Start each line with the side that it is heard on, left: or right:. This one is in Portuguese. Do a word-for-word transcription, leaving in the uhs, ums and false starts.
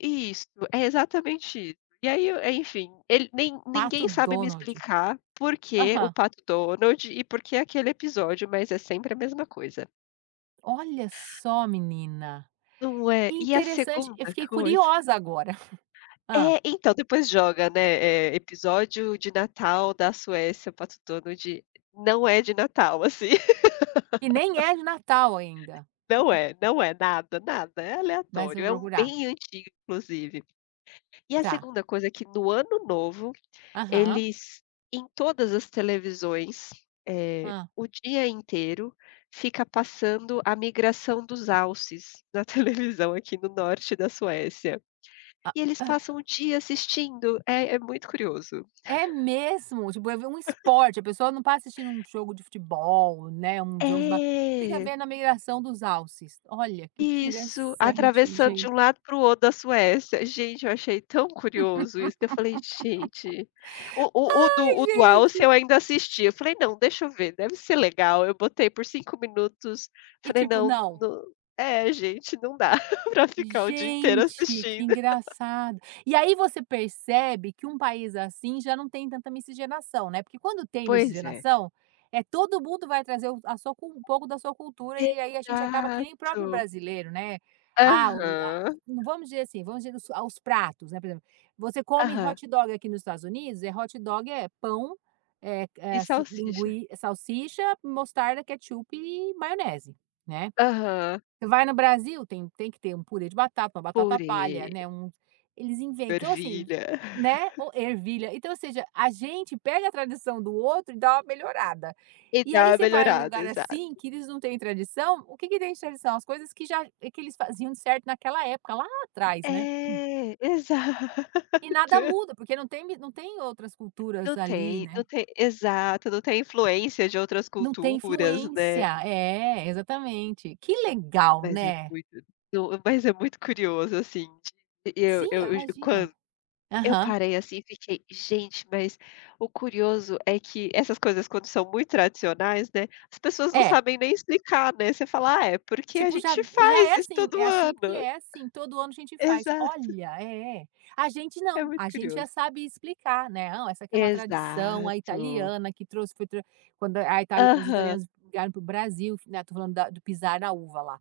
left: Isso, é exatamente isso. E aí, o é enfim, ele nem
right: Pato
left: ninguém sabe me
right: Donald.
left: explicar por quê o
right: Aham.
left: Pato Donald e por que aquele episódio. Mas é sempre a mesma coisa.
right: Olha só menina.
left: Não é? E a
right: Interessante, eu
left: segunda
right: fiquei
left: coisa
right: curiosa agora. Hã?
left: É, então depois joga, né, eh, episódio de Natal da Suécia, Pato Donald. Não é de Natal assim.
right: E nem é Natal ainda.
left: Não é, não é. Nada, nada, é
right: Mas eu
left: aleatório, é
right: vou
left: um
right: procurar.
left: bem antigo inclusive. E a
right: Tá.
left: segunda coisa é que no ano novo,
right: Aham.
left: eles em todas as televisões, eh,
right: Hã.
left: o dia inteiro, fica passando a migração dos alces, na televisão aqui no norte da Suécia. E eles passam o dia assistindo, é é muito curioso.
right: É mesmo? Tipo, é ver um esporte, a pessoa não está assistindo um jogo de futebol, né, um jogo de ba venha ver
left: É.
right: na migração dos alces, olha, que
left: Isso,
right: interessante
left: atravessando de
right: gen
left: um lado para o outro da Suécia. Gente, eu achei tão curioso isso que eu falei: "Gente" o o o do
right: Ai
left: o do Alce
right: gente.
left: eu ainda assisti, eu falei: "Não, deixa eu ver, deve ser legal", eu botei por cinco minutos,
right: E
left: falei:
right: tipo,
left: "Não
right: não
left: nã" é, gente, não dá para ficar o dia inteiro
right: Gente, que
left: assistindo.
right: engraçado. E aí você percebe que um país assim, já não tem tanta miscigenação, né. Porque quando tem
left: Pois é.
right: miscigenação, eh, todo mundo vai trazer o a sua cu um pouco da sua cultura, e aí a gente acaba que nem próprio
left: Exato.
right: brasileiro, né. Ah, o a
left: Aham.
right: vamos dizer assim, vamos dizer a os pratos, né, por exemplo: você come
left: Aham.
right: hot dog aqui nos Estados Unidos, é hot dog, é pão, eh eh,
left: E
right: ass
left: salsicha.
right: lingui salsicha, mostarda, ketchup e maionese, né.
left: Aham.
right: Você vai no Brasil tem tem que ter um purê de batata, batata palha,
left: Purê.
right: né, um eles inven então assim
left: Ervilha.
right: né, ou ervilha. Então ou seja, a gente pega a tradição do outro e dá uma melhorada.
left: E
right: E
left: dá
right: aí
left: uma
right: você vai em um
left: melhorada,
right: lugar,
left: exato.
right: assim, que eles não têm tradição, o que que tem tradição? As coisas que já que eles faziam de certo naquela época lá atrás, né.
left: É, exato.
right: E nada muda, porque não tem mi não tem outras culturas
left: Não
right: ali,
left: tem não
right: né.
left: tem exato. Não tem influência de outras
right: Não tem
left: culturas,
right: influência.
left: né.
right: É, exatamente. Que
left: É
right: legal,
left: mas é
right: né.
left: muito to mas é muito curioso assim de e eu
right: Sim, eu
left: eu g quan
right: imagino.
left: eu
right: Aham.
left: parei, assim, e fiquei: "Gente". Mas, o curioso é que essas coisas quando são muito tradicionais, né, as pessoas não
right: É.
left: sabem nem explicar, né, você fala: "Ah, é porque a
right: Tipo, já
left: gente
right: já
left: faz
right: é
left: isso
right: assim é
left: todo
right: assim, porque
left: ano".
right: é assim, todo ano a gente faz
left: Exato.
right: olha, é, a gente
left: É
right: não,
left: muito
right: a gente já
left: curioso.
right: sabe explicar, né. "Não, essa aqui é uma tradição, a
left: Exato.
right: italiana que trouxe, [unintelligible] quando a a ita os
left: Aham.
right: italianos vieram para o Brasil que né, estou falando da do pisar na uva, lá.